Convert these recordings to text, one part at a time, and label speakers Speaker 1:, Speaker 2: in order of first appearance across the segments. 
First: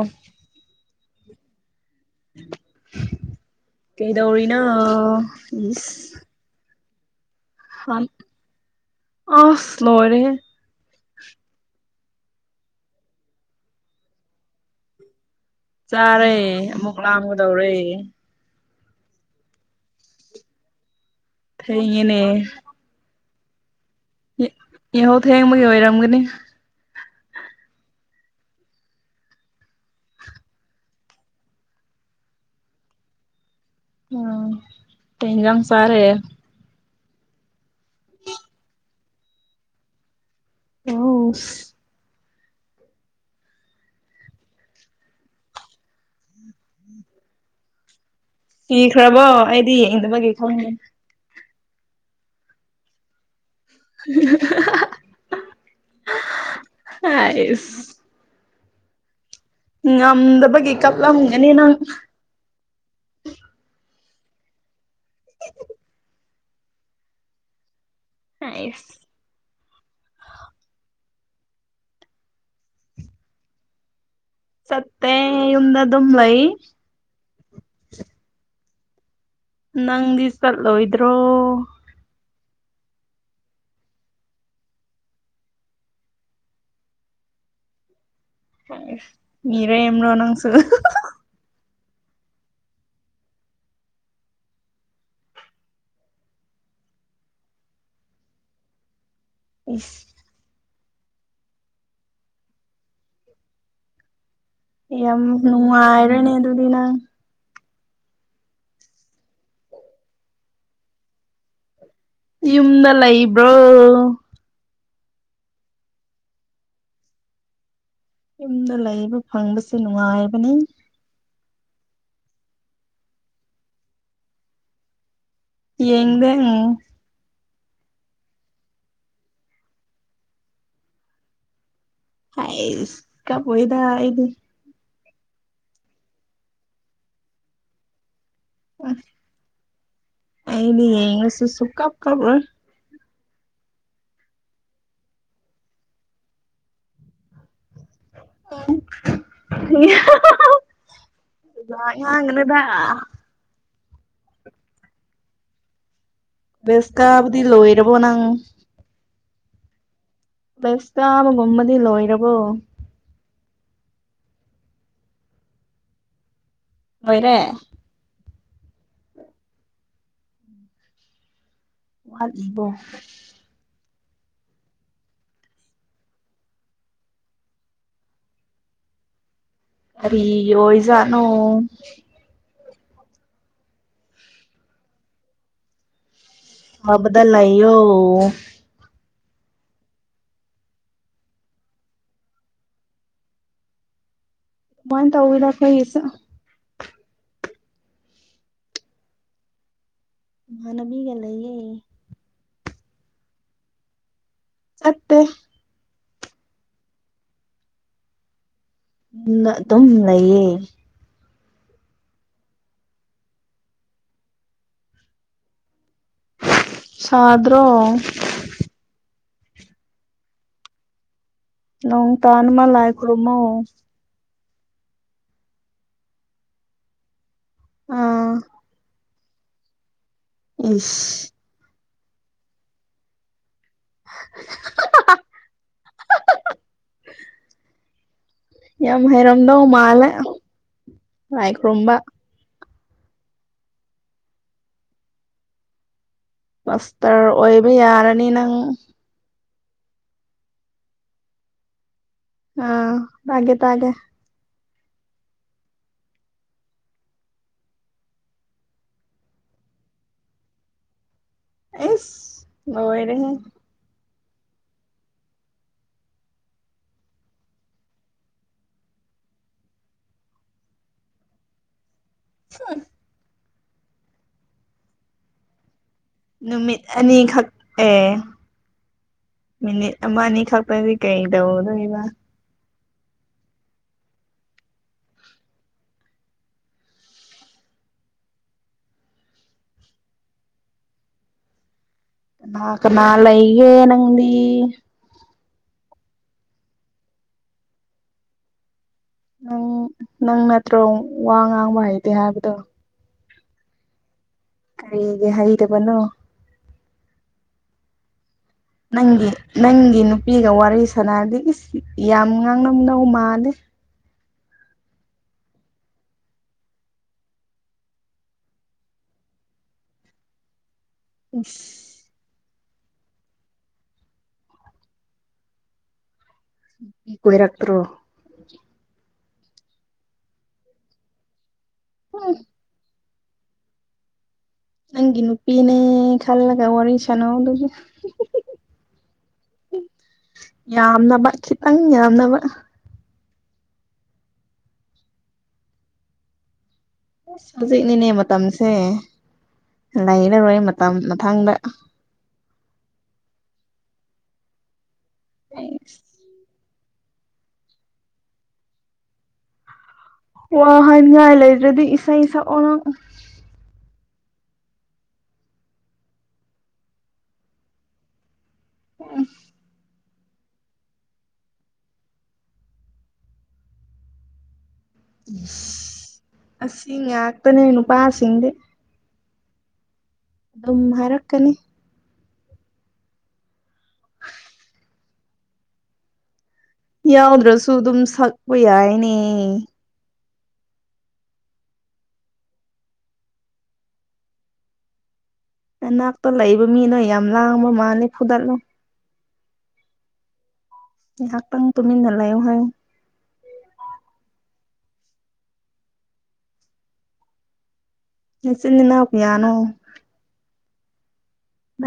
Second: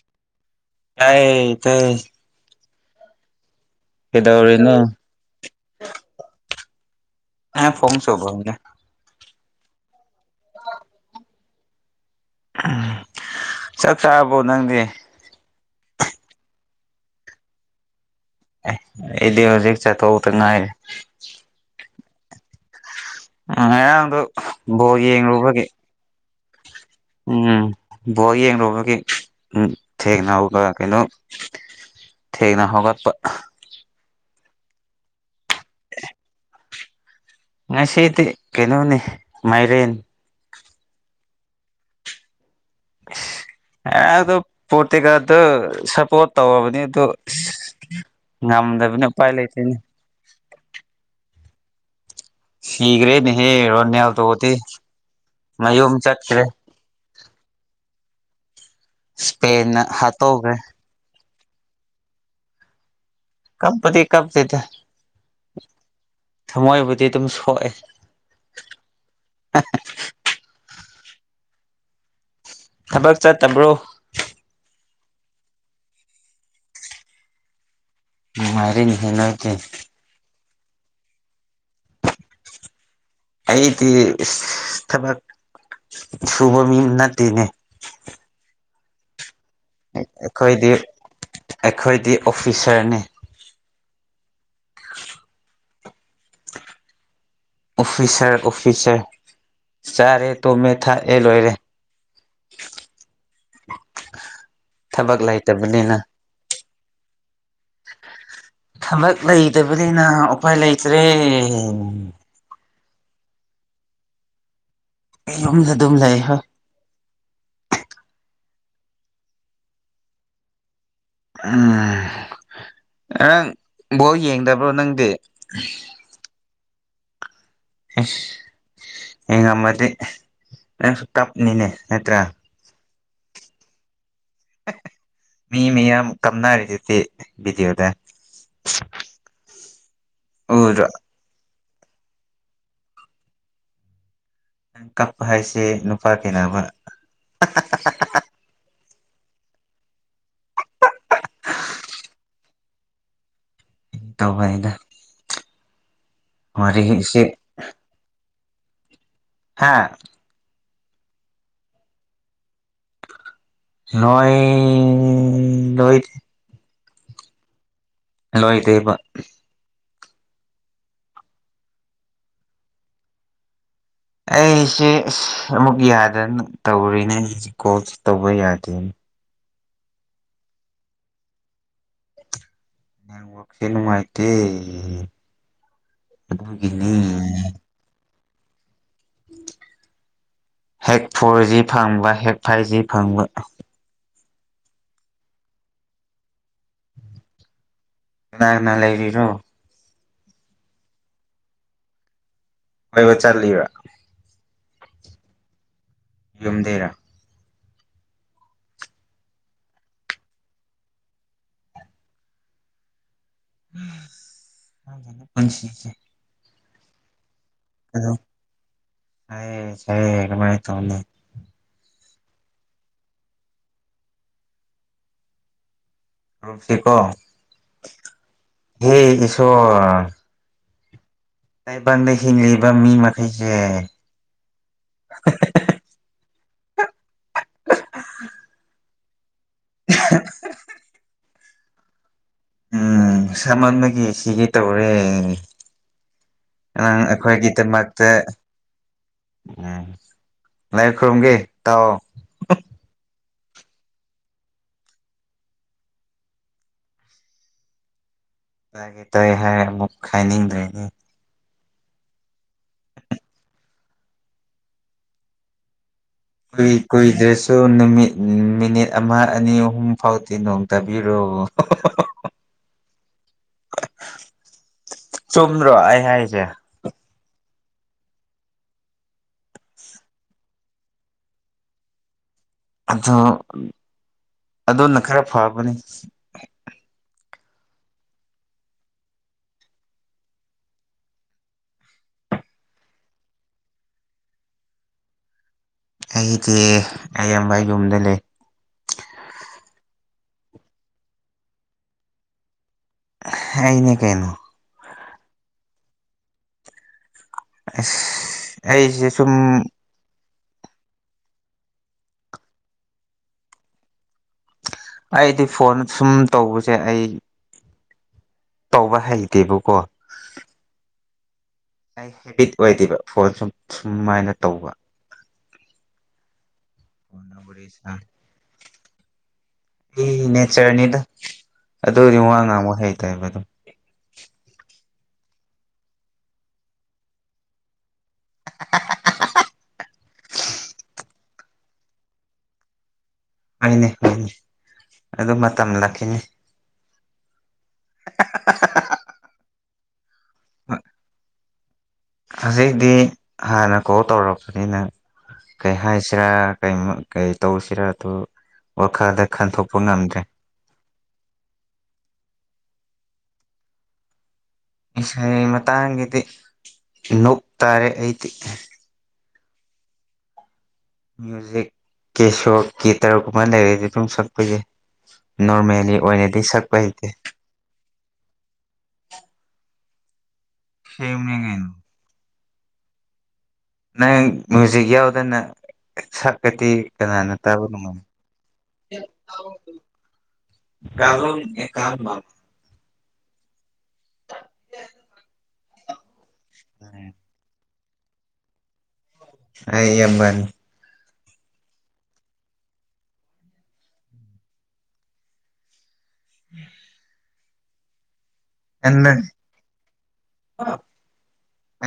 Speaker 1: ꯑ
Speaker 2: ꯇꯥꯏꯌꯦ ꯇꯥꯏꯌꯦ
Speaker 1: ꯀꯩꯗꯧꯔꯤꯅꯣ ꯏꯁ
Speaker 2: ꯑꯦ ꯐꯣꯝ
Speaker 1: ꯍꯥꯟ
Speaker 2: ꯁꯣꯕ [unintelligible]
Speaker 1: ꯑꯁ ꯂꯣꯏꯔꯦꯍꯦ
Speaker 2: ꯆꯥꯛ ꯆꯥꯔꯕꯣ ꯅꯪꯗꯤ
Speaker 1: ꯆꯥꯔꯦ ꯑꯃꯨꯛ ꯂꯥꯝꯒꯗꯧꯔꯦ
Speaker 2: ꯑꯦ ꯑꯩꯗꯤ ꯍꯧꯖꯤꯛ ꯆꯥꯛ ꯇꯣꯛꯇ ꯉꯥꯏꯔꯤ
Speaker 1: ꯏꯡꯉꯦꯅꯦ
Speaker 2: ꯉꯔꯥꯡꯗꯣ ꯕꯣꯜ ꯌꯦꯡꯉꯨꯕꯒꯤ
Speaker 1: ꯊꯦꯡꯕꯒꯤ ꯑꯣꯏꯔꯝꯒꯅꯤ
Speaker 2: ꯎꯝ ꯕꯣꯜ ꯌꯦꯡꯂꯨꯕꯒꯤ ꯎꯝ ꯊꯦꯡꯅ ꯍꯧꯒꯠꯂ ꯀꯩꯅꯣ ꯊꯦꯡꯅ ꯍꯧꯒꯠꯄ
Speaker 1: ꯑꯥ ꯀꯩ ꯍꯤꯟꯁꯥꯡ ꯆꯥꯔꯦ
Speaker 2: ꯉꯁꯤꯗꯤ ꯀꯩꯅꯣꯅꯦ ꯃꯥꯏꯔꯦꯟ
Speaker 1: ꯋꯥꯎꯁ
Speaker 2: [inaudible] ꯑꯦ ꯑꯗꯨ ꯄꯣꯔꯇꯤꯀꯥꯗꯇꯣ ꯁꯞꯄꯣꯔꯠ ꯇꯧꯔꯕꯅꯤ ꯑꯗꯨ
Speaker 1: ꯀꯤꯈ꯭ꯔꯕꯣ ꯑꯩꯗꯤ ꯌꯦꯡꯗꯕꯒꯤ ꯈꯪꯗꯦ
Speaker 2: ꯁꯤꯈ꯭ꯔꯦꯅꯦꯍꯦ ꯔꯣꯅꯦꯜꯇꯣꯗꯤ ꯃꯌꯨꯝ ꯆꯠꯈ꯭ꯔꯦ
Speaker 1: ꯍꯥꯏꯁ
Speaker 2: ꯏꯁꯄꯦꯟꯅ ꯍꯥꯠꯇꯣꯛꯈ꯭ꯔꯦ
Speaker 1: ꯉꯝꯗꯕꯒꯤ ꯀꯞꯂꯝꯒꯅꯤ ꯅꯪ
Speaker 2: ꯀꯞꯄꯗꯤ ꯀꯞꯇꯦꯗ ꯊꯃꯣꯏꯕꯨꯗꯤ ꯑꯗꯨꯝ ꯁꯣꯛꯑꯦ
Speaker 1: ꯑꯥꯏꯁ
Speaker 2: ꯊꯕꯛ ꯆꯠꯇꯕ꯭ꯔꯣ
Speaker 1: ꯆꯠꯇꯦ ꯌꯨꯝꯗ ꯑꯗꯨꯝ ꯂꯩꯏ
Speaker 2: ꯅꯨꯉꯥꯏꯔꯤ ꯍꯤ ꯅꯣꯏ
Speaker 1: ꯅꯪꯗꯤ ꯆꯠꯂꯣꯏꯗ꯭ꯔꯣ
Speaker 2: ꯑꯩꯗꯤ ꯏꯁ ꯊꯕꯛ ꯁꯨꯕ ꯃꯤ ꯅꯠꯇꯦꯅꯦ
Speaker 1: ꯃꯤꯔꯦꯝꯂꯣ ꯅꯪꯁꯨ
Speaker 2: ꯑꯩꯈꯣꯏꯗꯤ ꯑꯩꯈꯣꯏꯗꯤ ꯑꯣꯐꯤꯁꯔꯅꯦ ꯑꯣꯐꯤꯁꯔ ꯑꯣꯐꯤꯁꯔ
Speaker 1: ꯏꯁ
Speaker 2: ꯆꯔꯦ ꯇꯣꯝꯃꯦ ꯊꯛꯑꯦ ꯂꯣꯏꯔꯦ ꯊꯕꯛ
Speaker 1: ꯌꯥꯝ
Speaker 2: ꯂꯩꯇꯕꯅꯤꯅ
Speaker 1: ꯅꯨꯉꯥꯏꯔꯦꯅꯦ ꯑꯗꯨꯗꯤ ꯅꯪ
Speaker 2: ꯊꯕꯛ ꯂꯩꯇꯕꯅꯤꯅ ꯎꯄꯥꯏ ꯂꯩꯇ꯭ꯔꯦ
Speaker 1: ꯌꯨꯝꯗ ꯂꯩꯕ꯭ꯔꯣ
Speaker 2: ꯌꯨꯝꯗ ꯑꯗꯨꯝ ꯂꯩ ꯍꯥꯥ
Speaker 1: ꯌꯨꯝꯗ ꯂꯩꯕ ꯐꯪꯕꯁꯦ ꯅꯨꯡꯉꯥꯏꯕꯅꯤ
Speaker 2: ꯎꯝ ꯅꯪ ꯕꯣꯜ ꯌꯦꯡꯗꯕ꯭ꯔꯣ ꯅꯪꯗꯤ
Speaker 1: ꯌꯦꯡꯗꯦꯉ
Speaker 2: ꯏꯁ ꯌꯦꯡꯉꯝꯃꯗꯤ ꯅꯪꯁꯨ ꯀꯞꯅꯤꯅꯦ ꯅꯠꯇ꯭ꯔꯥ
Speaker 1: ꯍꯥꯏꯁ ꯀꯞꯑꯣꯏꯗ ꯑꯩꯗꯤ
Speaker 2: ꯃꯤ ꯃꯌꯥꯝ ꯀꯞꯅꯔꯤꯗꯨꯗꯤ ꯕꯤꯗꯤꯑꯣꯗ
Speaker 1: ꯑꯩꯗꯤ
Speaker 2: ꯎꯗ꯭ꯔꯣ
Speaker 1: ꯌꯦꯡꯉꯁꯨ ꯁꯨꯛꯀꯞ ꯀꯞꯔꯣꯏ
Speaker 2: ꯅꯪ ꯀꯞꯄ ꯍꯥꯏꯁꯦ ꯅꯨꯄꯥ ꯀꯥꯢꯅꯕ
Speaker 1: ꯑꯗꯨꯃꯥꯏ ꯉꯥꯡꯒꯅꯨꯗ
Speaker 2: ꯇꯧꯕ ꯍꯩꯗ
Speaker 1: ꯕꯦꯁ ꯀꯥꯕꯗꯤ ꯂꯣꯏꯔꯕꯣ ꯅꯪ
Speaker 2: ꯍꯥꯥ
Speaker 1: ꯀꯣꯜꯦꯁ ꯀꯥꯕꯒꯨꯝꯕꯗꯤ ꯂꯣꯏꯔꯕꯣ
Speaker 2: ꯂꯣꯏ ꯂꯣꯏꯗꯤ
Speaker 1: ꯂꯣꯏꯔꯦ
Speaker 2: ꯂꯣꯏꯗꯦꯕ
Speaker 1: ꯋꯥꯠꯂꯤꯕꯣ
Speaker 2: ꯑꯩꯁꯦ ꯑꯁ ꯑꯃꯨꯛ ꯌꯥꯗꯅ ꯇꯧꯔꯤꯅꯦ ꯑꯩꯁꯦ ꯀꯣꯜꯁꯦ ꯇꯧꯕ ꯌꯥꯗꯦꯅꯦ
Speaker 1: ꯀꯔꯤ ꯑꯣꯏ ꯖꯥꯠꯅꯣ
Speaker 2: ꯅꯦꯠꯋꯥꯛꯁꯦ ꯅꯨꯡꯉꯥꯏꯇꯦ ꯑꯗꯨꯒꯤꯅꯦ
Speaker 1: ꯐꯕꯗ ꯂꯩꯌꯣ
Speaker 2: [inaudible] ꯍꯦꯛ ꯐꯣꯔ ꯖꯤ ꯐꯪꯕ ꯍꯦꯛ ꯐꯥꯏꯚ ꯖꯤ ꯐꯪꯕ
Speaker 1: ꯕꯥꯎꯟ ꯇꯧꯏꯗ ꯑꯩꯈꯣꯏꯒꯤꯁꯨ
Speaker 2: ꯀꯅꯥ ꯀꯅꯥ ꯂꯩꯔꯤꯔꯣ
Speaker 1: ꯏꯃꯥꯟꯅꯕꯤꯒ ꯂꯩꯌꯦ
Speaker 2: ꯀꯣꯏꯕ ꯆꯠꯂꯤꯔꯥ
Speaker 1: ꯆꯠꯇꯦ
Speaker 2: ꯌꯨꯝꯗꯩꯔꯥ
Speaker 1: ꯑꯗꯨꯅ ꯑꯗꯨꯝ ꯂꯩꯌꯦ
Speaker 2: ꯑꯁ ꯈꯪꯗꯦꯅꯦ ꯄꯨꯟꯁꯤꯁꯦ
Speaker 1: ꯁꯥꯗ꯭ꯔꯣ
Speaker 2: ꯁꯥꯏꯌꯦ ꯁꯥꯏꯌꯦ ꯀꯃꯥꯏ ꯇꯧꯅꯤ
Speaker 1: ꯅꯣꯡ ꯇꯥꯅꯕ ꯂꯥꯏ ꯈꯨꯔꯝꯃꯣ
Speaker 2: ꯈꯨꯔꯨꯝꯀꯦꯀꯣ
Speaker 1: ꯑꯥ
Speaker 2: ꯍꯦ ꯏꯁ꯭ꯋꯥꯔ
Speaker 1: ꯏꯁ
Speaker 2: ꯇꯥꯏꯕꯪꯗ ꯍꯤꯡꯂꯤꯕ ꯃꯤ ꯃꯈꯩꯁꯦ [unintelligible]
Speaker 1: [inaudible] ꯌꯥꯝ ꯍꯩꯔꯝꯗꯧ ꯃꯥꯜꯂꯦ ꯂꯥꯏ ꯈꯨꯔꯝꯕ
Speaker 2: ꯎꯝ ꯁꯥꯃꯟꯕꯒꯤ ꯁꯤꯒꯤ ꯇꯧꯔꯦ ꯑꯉꯥꯡ
Speaker 1: ꯄꯥꯁꯇꯔ ꯑꯣꯏꯕ
Speaker 2: ꯑꯩꯈꯣꯏꯒꯤꯗꯃꯛꯇ
Speaker 1: ꯌꯥꯔꯅꯤ ꯅꯪ
Speaker 2: ꯎꯝ ꯂꯥꯏꯈꯨꯔꯨꯝꯒꯦ ꯇꯥꯎꯑꯣ
Speaker 1: ꯑꯧ ꯇꯥꯒꯦ ꯇꯥꯒꯦ
Speaker 2: ꯇꯥꯒꯦ ꯇꯥꯏ ꯍꯥꯏꯔ ꯑꯃꯨꯛ ꯈꯥꯏꯅꯤꯡꯗ꯭ꯔꯦꯅꯦ
Speaker 1: ꯏꯁ ꯂꯣꯏꯔꯦꯍꯦ
Speaker 2: ꯀꯨꯏ ꯀꯨꯏꯗ꯭ꯔꯁꯨ ꯅꯨꯃꯤꯠ ꯎꯝ ꯃꯤꯅꯤꯠ ꯑꯃ ꯑꯅꯤ ꯑꯍꯨꯝ ꯐꯥꯎꯗꯤ ꯅꯣꯡ ꯇꯥꯕꯤꯔꯣ ꯑꯣ [unintelligible]
Speaker 1: ꯍꯝ
Speaker 2: ꯆꯨꯝꯕ꯭ꯔꯣ ꯑꯩ ꯍꯥꯏꯔꯤꯁꯦ
Speaker 1: ꯅꯨꯃꯤꯠ ꯑꯅꯤꯈꯛ ꯑꯦ ꯃꯤꯅꯤꯠ ꯑꯃ ꯑꯅꯤ ꯈꯛꯇꯗꯤ ꯀꯩ ꯇꯧꯗꯣꯏꯕ
Speaker 2: ꯑꯗꯣ ꯑꯗꯨꯅ ꯈꯔ ꯐꯕꯅꯤ
Speaker 1: ꯀꯥꯅ ꯀꯥꯅ ꯂꯩꯒꯦ ꯅꯪꯗꯤ
Speaker 2: ꯑꯩꯗꯤ ꯑꯌꯥꯝꯕ ꯌꯨꯝꯗ ꯂꯩ
Speaker 1: ꯅꯪ ꯅꯪ ꯅꯠꯇ꯭ꯔꯣ ꯋꯥ ꯉꯥꯡꯕ ꯍꯩꯇꯧ ꯍꯥꯏꯕꯗꯣ
Speaker 2: ꯍꯩꯅꯤ ꯀꯩꯅꯣ
Speaker 1: ꯀꯩꯒꯤ ꯍꯩꯗꯕꯅꯣ
Speaker 2: ꯑꯁ ꯑꯩꯁꯦ
Speaker 1: ꯅꯪꯒꯤ
Speaker 2: ꯁꯨꯝ
Speaker 1: ꯅꯪꯒꯤ ꯅꯨꯄꯤꯒ ꯋꯥꯔꯤ ꯁꯥꯟꯅꯔꯗꯤ ꯏꯁ ꯌꯥꯝ ꯉꯥꯡꯉꯝ ꯅꯧ ꯃꯥꯂꯦ
Speaker 2: ꯑꯩꯗꯤ ꯐꯣꯟ ꯁꯨꯝ ꯇꯧꯕꯁꯦ ꯑꯩ ꯇꯧꯕ ꯍꯩꯇꯦꯕꯀꯣ
Speaker 1: ꯏꯁ
Speaker 2: ꯑꯩ ꯍꯦꯕꯤꯠ ꯑꯣꯏꯗꯦꯕ ꯐꯣꯟ ꯁꯨꯝ ꯁꯨꯃꯥꯏꯅ ꯇꯧꯕ
Speaker 1: ꯃꯤ ꯀꯣꯏꯔꯛꯇ꯭ꯔꯣ
Speaker 2: [unintelligible] ꯃꯤꯒꯤ ꯅꯦꯆꯔꯅꯤꯗ ꯑꯗꯨꯗꯤ
Speaker 1: ꯎꯝ
Speaker 2: ꯋꯥꯉꯥꯡꯕ ꯍꯩꯇꯦꯕ ꯑꯗꯨꯝ
Speaker 1: ꯅꯪꯒꯤ ꯅꯨꯄꯤꯅꯦ ꯈꯜꯂꯒ ꯋꯥꯔꯤ ꯁꯥꯅꯧꯗꯨꯗꯤ [unintelligible] ꯌꯥꯝꯅꯕ ꯈꯤꯇꯪ ꯌꯥꯝꯅꯕ
Speaker 2: ꯍꯅꯦ ꯍꯅꯦ ꯑꯗꯨ ꯃꯇꯝ ꯂꯥꯛꯈꯤꯅꯦ
Speaker 1: ꯑꯁ ꯍꯧꯖꯤꯛꯅꯤꯅꯦ ꯃꯇꯝꯁꯦ ꯂꯩꯔꯔꯣꯏ ꯃꯇꯝ ꯃꯊꯪꯗ
Speaker 2: ꯍꯧꯖꯤꯛꯗꯤ ꯍꯥꯟꯅ ꯀꯣꯜ ꯇꯧꯔꯛꯄꯅꯤꯅ ꯀꯩ ꯍꯥꯏꯁꯤꯔꯥ ꯀꯩ ꯇꯧꯁꯤꯔ ꯑꯗꯨ ꯋꯥꯈꯜꯗ ꯈꯟꯊꯣꯛꯄ ꯉꯝꯗ꯭ꯔꯦ
Speaker 1: ꯋꯥ ꯍꯥꯏꯅꯤꯡꯉꯥꯏ ꯂꯩꯗ꯭ꯔꯗꯤ ꯏꯁꯩ ꯁꯛ ꯑꯣ
Speaker 2: ꯏꯁꯩ ꯃꯇꯥꯡꯒꯤꯗꯤ ꯅꯣꯞ ꯇꯥꯔꯦ ꯑꯩꯗꯤ
Speaker 1: ꯎꯝ
Speaker 2: ꯃ꯭ꯌꯨꯖꯤꯛ ꯀꯦꯁꯣ ꯀꯇꯔꯒꯨꯝꯕ ꯂꯩꯔꯗꯤ ꯑꯗꯨꯝ ꯁꯛꯄ ꯌꯥꯏ ꯅꯣꯔꯃꯦꯜꯂꯤ ꯑꯣꯏꯅꯗꯤ ꯁꯛꯄ
Speaker 1: ꯑꯁꯤ
Speaker 2: ꯍꯩꯇꯦ
Speaker 1: ꯉꯥꯛꯇꯅꯦ ꯅꯨꯄꯥꯁꯤꯡꯗꯤ ꯑꯗꯨꯝ
Speaker 2: ꯁꯦꯝꯅꯤ
Speaker 1: ꯍꯥꯏꯔꯛꯀꯅꯤ
Speaker 2: ꯀꯩꯅꯣ ꯅꯪ ꯃꯨꯏꯖꯤꯛ ꯌꯥꯎꯗꯅ ꯁꯛ ꯑꯗꯤ ꯀꯅꯥꯅ ꯇꯥꯕ
Speaker 1: ꯌꯥꯎꯗ꯭ꯔꯁꯨ ꯑꯗꯨꯝ
Speaker 2: ꯉꯝꯃꯣꯏ
Speaker 1: ꯁꯛꯄ ꯌꯥꯏꯅꯦ
Speaker 2: ꯀꯔꯣꯡꯅꯤ [unintelligible]
Speaker 1: ꯅꯅꯥꯛꯇ ꯂꯩꯕ ꯃꯤꯗꯣ ꯌꯥꯝ ꯂꯥꯡꯕ ꯃꯥꯜꯂꯤ ꯐꯨꯗꯠꯂꯣ
Speaker 2: ꯑꯩ ꯏꯌꯝꯕꯅꯤ
Speaker 1: ꯉꯩꯍꯥꯛꯇꯪ ꯇꯨꯃꯤꯟꯅ ꯂꯩꯌꯣ ꯍꯥꯏꯌꯣ
Speaker 2: [unintelligible]
Speaker 1: ꯅꯆꯤꯜ ꯅꯅꯥꯎ ꯀꯌꯥꯅꯣ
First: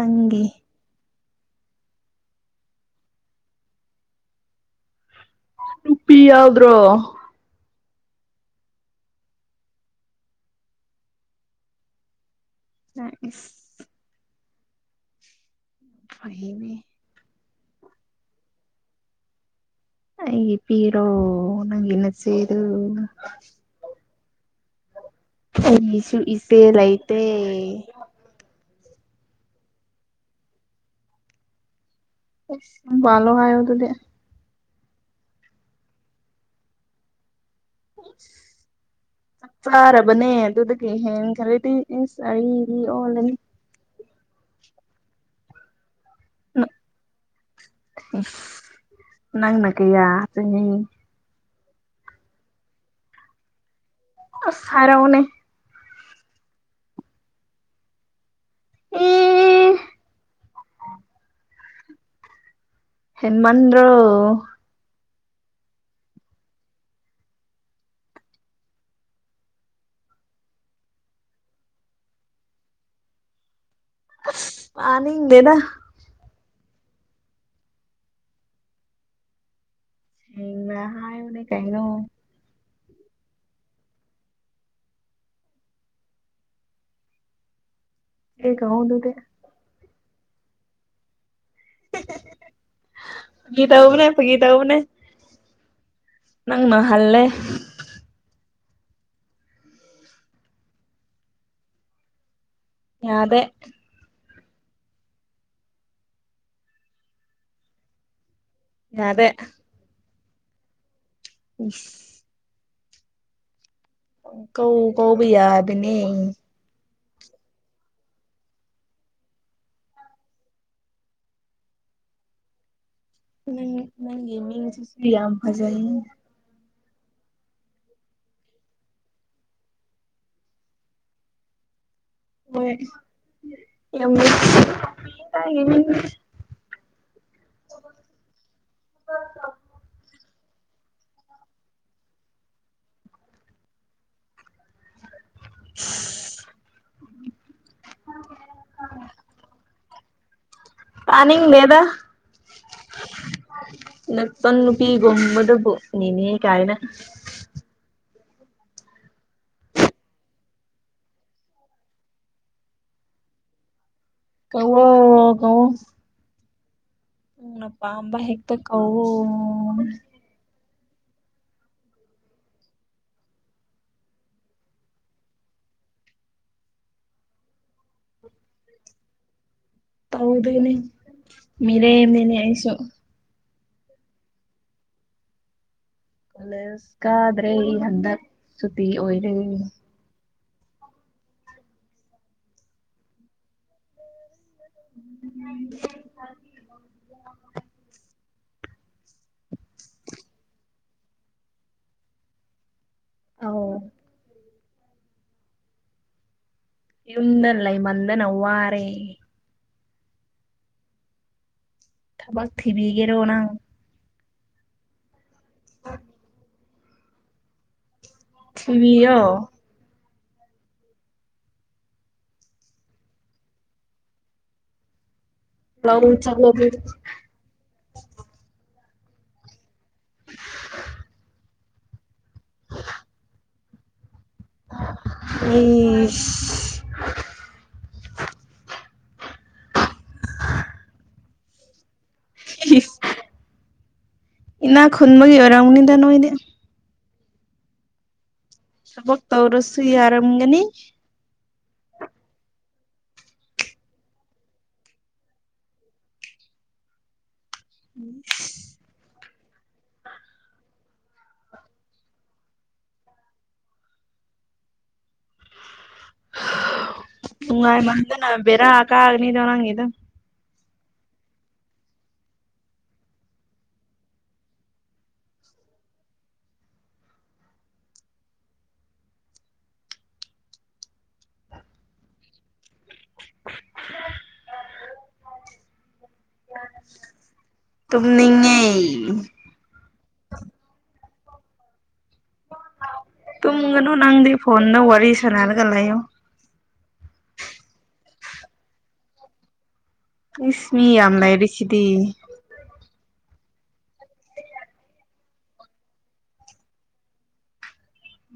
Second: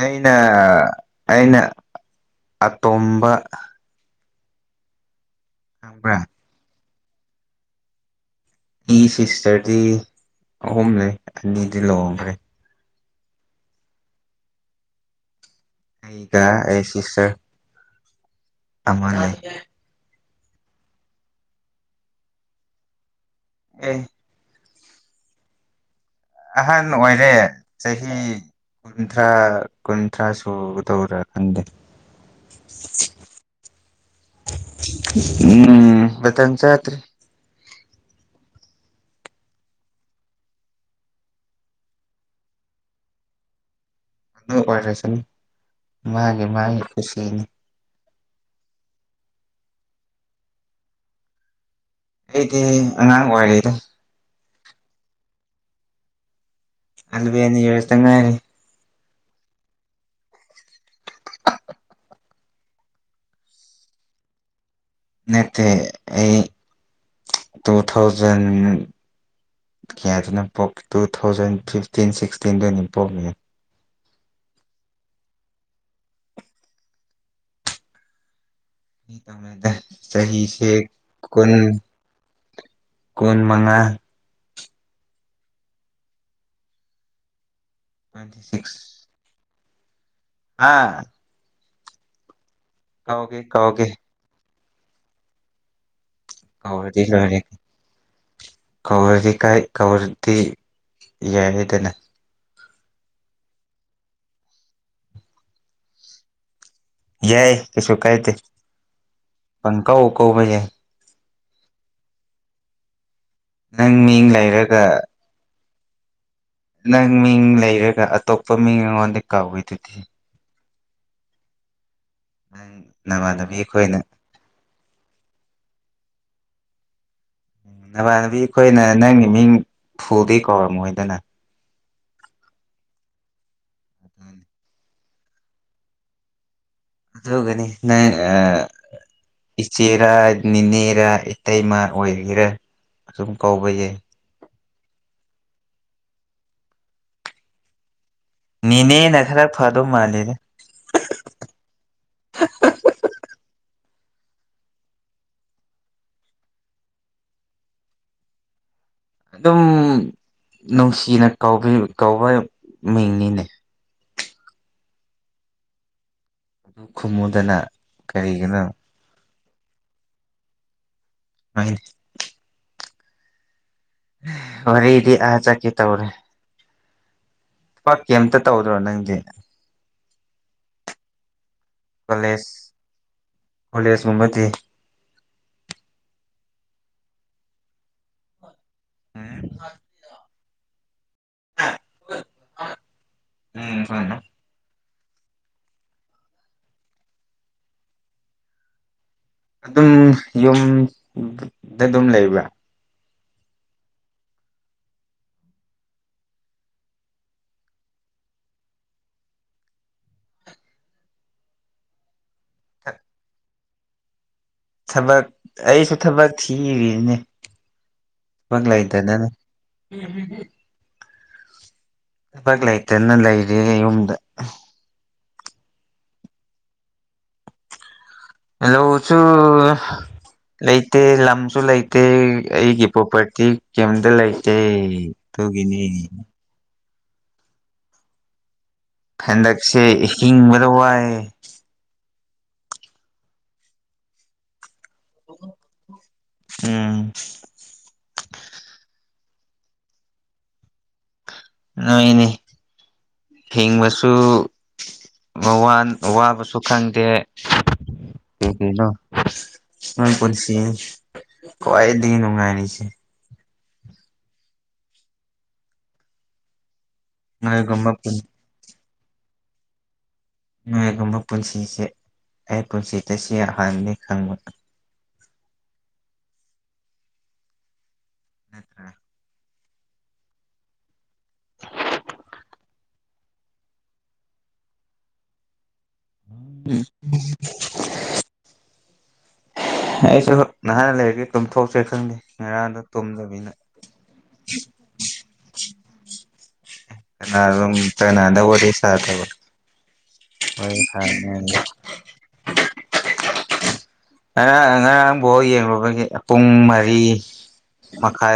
Speaker 2: ꯑꯩꯅ ꯑꯩꯅ ꯑꯇꯣꯝꯕ
Speaker 1: ꯅꯨꯄꯤ
Speaker 2: ꯈꯪꯕ꯭ꯔꯥ
Speaker 1: ꯌꯥꯎꯗ꯭ꯔꯣ
Speaker 2: ꯏ ꯁꯤꯁꯇꯔꯗꯤ ꯑꯍꯨꯝ ꯂꯩ ꯑꯅꯤꯗꯤ ꯂꯨꯍꯣꯡꯈ꯭ꯔꯦ
Speaker 1: ꯑ ꯏꯁ
Speaker 2: ꯑꯩꯒ
Speaker 1: ꯐꯩꯅꯦ
Speaker 2: ꯑꯩ ꯁꯤꯁꯇꯔ ꯑꯃ ꯂꯩ
Speaker 1: ꯑꯩꯒꯤ ꯄꯤꯔꯣ ꯅꯪꯒꯤ ꯅꯆꯦꯗꯨ
Speaker 2: ꯑꯦ
Speaker 1: ꯑꯩꯒꯤꯁꯨ ꯏꯆꯦ
Speaker 2: ꯑꯍꯟ
Speaker 1: ꯂꯩꯥꯇꯦ
Speaker 2: ꯑꯣꯏꯔꯦ ꯆꯍꯤ ꯀꯨꯟꯊ꯭ꯔꯥ ꯀꯨꯟꯊ꯭ꯔꯥ ꯁꯨꯒꯗꯧꯔꯥ ꯈꯪꯗꯦ
Speaker 1: ꯏꯁ ꯌꯨꯝ ꯄꯥꯂꯣ ꯍꯥꯏ ꯑꯣ ꯑꯗꯨꯗꯤ
Speaker 2: ꯎꯝ ꯃꯇꯝ ꯆꯗ꯭ꯔꯤ
Speaker 1: [unintelligible] ꯆꯞ ꯆꯥꯔꯕꯅꯦ ꯑꯗꯨꯗꯒꯤ ꯍꯦꯟ ꯈ꯭ꯔꯗꯤ ꯏꯁ ꯑꯔꯤꯕꯤ ꯑꯣꯜꯂꯅꯤ
Speaker 2: ꯑꯗꯨ ꯑꯣꯏꯔꯁꯅꯨ ꯃꯥꯒꯤ ꯃꯥꯒꯤ ꯈꯨꯨꯁꯤꯅꯤ
Speaker 1: ꯅꯪꯅ ꯀꯌꯥ ꯑꯗꯨꯅꯤ
Speaker 2: ꯑꯩꯗꯤ ꯑꯉꯥꯡ ꯑꯣꯏꯔꯤꯗ
Speaker 1: ꯑꯁ ꯍꯥꯏꯔꯛꯎꯅꯦ
Speaker 2: ꯑꯦꯂꯕꯦꯜ ꯌꯁ ꯇꯥ ꯉꯥꯏꯔꯦ
Speaker 1: ꯑꯦ
Speaker 2: [unintelligible]
Speaker 1: ꯍꯦꯟꯃꯟꯗ꯭ꯔꯣ
Speaker 2: ꯅꯠꯇꯦ ꯑꯩ ꯇꯨ ꯊꯥꯎꯖꯟ ꯀꯌꯥꯗꯅꯣ ꯄꯣꯛ ꯇꯨ ꯊꯥꯎꯖꯟ ꯐꯤꯐꯇꯤꯟ ꯁꯤꯛꯁꯇꯤꯟꯗꯨꯅꯤ ꯄꯣꯛꯂ
Speaker 1: ꯑꯁ ꯇꯅꯤꯡꯗꯦꯗ
Speaker 2: ꯆꯍꯤꯁꯦ
Speaker 1: ꯁꯦꯡꯅ ꯍꯥꯏꯌꯨꯅꯦ
Speaker 2: ꯀꯨꯟ
Speaker 1: ꯀꯩꯅꯣ
Speaker 2: ꯀꯨꯟ ꯃꯉꯥ ꯇ꯭ꯋꯦꯟꯇꯤ
Speaker 1: ꯏꯆꯦ ꯀꯧꯑꯣ
Speaker 2: ꯁꯤꯛꯁ
Speaker 1: ꯑꯗꯨꯗꯤ
Speaker 2: ꯑꯥ
Speaker 1: [unintelligible]
Speaker 2: ꯀꯧꯒꯦ ꯀꯧꯒꯦ
Speaker 1: ꯇꯎꯅꯦ ꯅꯪꯅ
Speaker 2: ꯀꯧꯔꯗꯤ
Speaker 1: ꯍꯜꯂꯦ
Speaker 2: ꯂꯣꯏꯔꯦ ꯀꯧꯔꯗꯤ ꯀꯥꯏ ꯀꯧꯔꯗꯤ ꯌꯥꯏ ꯍꯥꯏꯗꯅ
Speaker 1: ꯌꯥꯗꯦ
Speaker 2: ꯌꯥꯏ ꯀꯩꯁꯨ ꯀꯥꯏ ꯗꯦ
Speaker 1: ꯌꯥꯗꯦ
Speaker 2: ꯀꯧꯕ‌ ꯌꯥꯏ
Speaker 1: ꯏꯁ
Speaker 2: ꯅꯪ ꯃꯤꯡ ꯂꯩꯔꯒ
Speaker 1: ꯀꯧ ꯀꯧꯕ ꯌꯥꯗꯦꯅꯦ
Speaker 2: ꯅꯪ ꯃꯤꯡ ꯂꯩꯔꯒ ꯑꯇꯣꯞꯄ ꯃꯤꯡ ꯑꯩꯉꯣꯟꯗ ꯀꯧꯏ ꯑꯗꯨꯗꯤ [unintelligible]
Speaker 1: ꯎꯝ
Speaker 2: ꯑꯩꯈꯣꯏꯅ
Speaker 1: ꯅꯪꯒꯤ ꯃꯤꯡ ꯁꯤꯁꯨ ꯌꯥꯝ ꯐꯖꯩꯌꯦ
Speaker 2: ꯎꯝ ꯅꯕꯥꯅꯕꯤ ꯑꯩꯈꯣꯏꯅ ꯅꯪꯒꯤ ꯃꯤꯡ ꯐꯨꯗꯤ ꯀꯧꯔꯝꯃꯣꯏꯗꯅ
Speaker 1: [unintelligible]
Speaker 2: ꯑꯗꯨꯒꯅꯤ ꯅꯪ ꯑꯥ ꯏꯆꯦꯔꯥ ꯅꯤꯅꯦꯔꯥ ꯏꯇꯩꯃ ꯑꯣꯏꯒꯦꯔꯥ ꯑꯗꯨꯝ ꯀꯧꯕ ꯌꯥꯏ
Speaker 1: [unintelligible]
Speaker 2: ꯅꯤꯅꯦ ꯅ ꯈꯔ ꯐꯥꯗꯣ ꯃꯥꯂꯦ ꯍꯦ
Speaker 1: ꯇꯥꯅꯤꯡ ꯗꯦꯗꯥ ꯅꯆꯟ ꯅꯨꯄꯤ ꯒꯨꯝꯕꯗꯕꯨ ꯅꯤꯅꯦ ꯀꯥꯏꯅ
Speaker 2: ꯑꯗꯨꯝ ꯅꯨꯡꯁꯤꯅ ꯀꯧꯕ ꯃꯤꯡꯅꯤꯅꯦ
Speaker 1: ꯀꯧꯋꯣ ꯀꯧꯋꯣ
Speaker 2: ꯑꯗꯨ ꯈꯨꯝꯃꯨꯗꯅ
Speaker 1: ꯅꯪꯅ ꯄꯥꯝꯕ ꯍꯦꯛꯇ
Speaker 2: ꯀꯔꯤꯒꯤꯅꯣ
Speaker 1: ꯀꯧꯋꯣ
Speaker 2: [unintelligible] ꯋꯥꯔꯤꯗꯤ ꯑꯥ ꯆꯠꯀꯦ ꯇꯧꯔꯦ ꯄꯥ ꯀꯩꯝꯇ ꯇꯧꯗ꯭ꯔꯣ ꯅꯪꯗꯤ
Speaker 1: ꯇꯧꯗꯦꯅꯦ ꯃꯤꯔꯦꯝꯅꯤꯅꯦ ꯑꯩꯁꯨ
Speaker 2: ꯀꯣꯂꯦꯖ ꯒꯨꯝꯕꯗꯤ
Speaker 1: ꯀꯂꯦꯖ ꯀꯥꯗ꯭ꯔꯦ ꯍꯟꯗꯛ ꯁꯨꯇꯤ ꯑꯣꯏꯔꯦ
Speaker 2: ꯎꯝ ꯎꯝ
Speaker 1: [inaudible]
Speaker 2: ꯑꯗꯨꯝ ꯌꯨꯝ ꯗꯥ ꯗꯨꯝ ꯂꯩꯕ꯭ꯔꯥ
Speaker 1: ꯑꯥꯎ ꯌꯨꯝꯗ ꯂꯩꯃꯟꯗꯅ ꯋꯥꯔꯦ ꯊꯕꯛ ꯊꯤꯕꯤꯒꯦꯔꯣ ꯅꯪ
Speaker 2: ꯊꯕꯛ ꯑꯩꯁꯨ ꯊꯕꯛ ꯊꯤꯔꯤꯅꯦ ꯕꯛ
Speaker 1: ꯊꯤꯕꯤꯌꯣ
Speaker 2: ꯂꯩꯇꯗꯅ ꯊꯕꯛ ꯂꯩꯇꯅ ꯂꯩꯔꯤꯔꯦ ꯌꯨꯝꯗ
Speaker 1: ꯂꯧ ꯆꯠꯂꯣ ꯑꯗꯨꯗꯤ
Speaker 2: ꯂꯧ ꯆꯨ ꯂꯩꯇꯦ ꯂꯝꯁꯨ ꯂꯩꯇꯦ ꯑꯩꯒꯤ ꯄ꯭ꯔꯣꯄꯔꯇꯤ ꯀꯩꯝꯗ ꯂꯩ ꯇꯦ ꯗꯨꯒꯤꯅꯤ
Speaker 1: ꯏꯁ
Speaker 2: ꯈꯟꯗꯛꯁꯦ ꯍꯤꯡꯕꯗ ꯋꯥꯏꯌꯦ
Speaker 1: [unintelligible] ꯏꯅꯥ ꯈꯨꯟꯕꯒꯤ ꯑꯣꯏꯔꯝꯒꯅꯤꯗ ꯅꯣꯏꯗꯤ
Speaker 2: ꯎꯝ
Speaker 1: ꯊꯕꯛ ꯇꯧꯔꯁꯨ ꯌꯥꯔꯝꯒꯅꯤ
Speaker 2: ꯅꯣꯏꯅꯦ ꯍꯤꯡꯕꯁꯨ ꯋꯋꯥꯟ ꯋꯥꯕꯁꯨ ꯈꯪꯗꯦ [unintelligible] ꯅꯣꯏ ꯄꯨꯟꯁꯤ ꯈ꯭ꯋꯥꯏꯗꯒꯤ ꯅꯨꯡꯉꯥꯏꯔꯤꯁꯦ ꯅꯣꯏꯒꯨꯝꯕ ꯄꯨꯟ
Speaker 1: ꯅꯨꯡꯉꯥꯏꯃꯟꯗꯅ ꯕꯦꯔꯥ ꯀꯥꯒꯅꯤꯗꯣ ꯅꯪꯒꯤꯗꯨ
Speaker 2: ꯅꯣꯏꯒꯨꯝꯕ ꯄꯨꯟꯁꯤꯁꯦ ꯑꯩ ꯄꯨꯟꯁꯤꯇꯁꯦ ꯍꯥꯟꯅꯅꯤ ꯈꯪꯕ [inaudible] ꯎꯝ
Speaker 1: ꯇꯨꯝꯅꯤꯡꯉꯦ
Speaker 2: ꯑꯩꯁꯨ ꯅꯍꯥꯔ ꯂꯩꯔꯗꯤ ꯇꯨꯝꯊꯣꯛꯁꯦ ꯈꯪꯗꯦ ꯉꯔꯥꯡꯗꯣ ꯇꯨꯝꯗꯕꯤꯅ
Speaker 1: ꯇꯨꯡꯒꯅꯨ ꯅꯪꯗꯤ ꯐꯣꯟꯗ ꯋꯥꯔꯤ ꯁꯅꯥꯔꯒ ꯂꯩꯌꯣ
Speaker 2: [unintelligible] ꯀꯅꯥꯗ ꯋꯥꯔꯤ ꯁꯗꯣꯕ
Speaker 1: ꯏꯁ ꯃꯤ ꯌꯥꯝ ꯂꯩꯔꯤꯁꯤꯗꯤ
Speaker 2: ꯑꯥ ꯉꯔꯥꯡ ꯕꯣꯜ ꯌꯦꯔꯨꯕꯒꯤ ꯄꯨꯡ ꯃꯔꯤ ꯃꯈꯥꯏ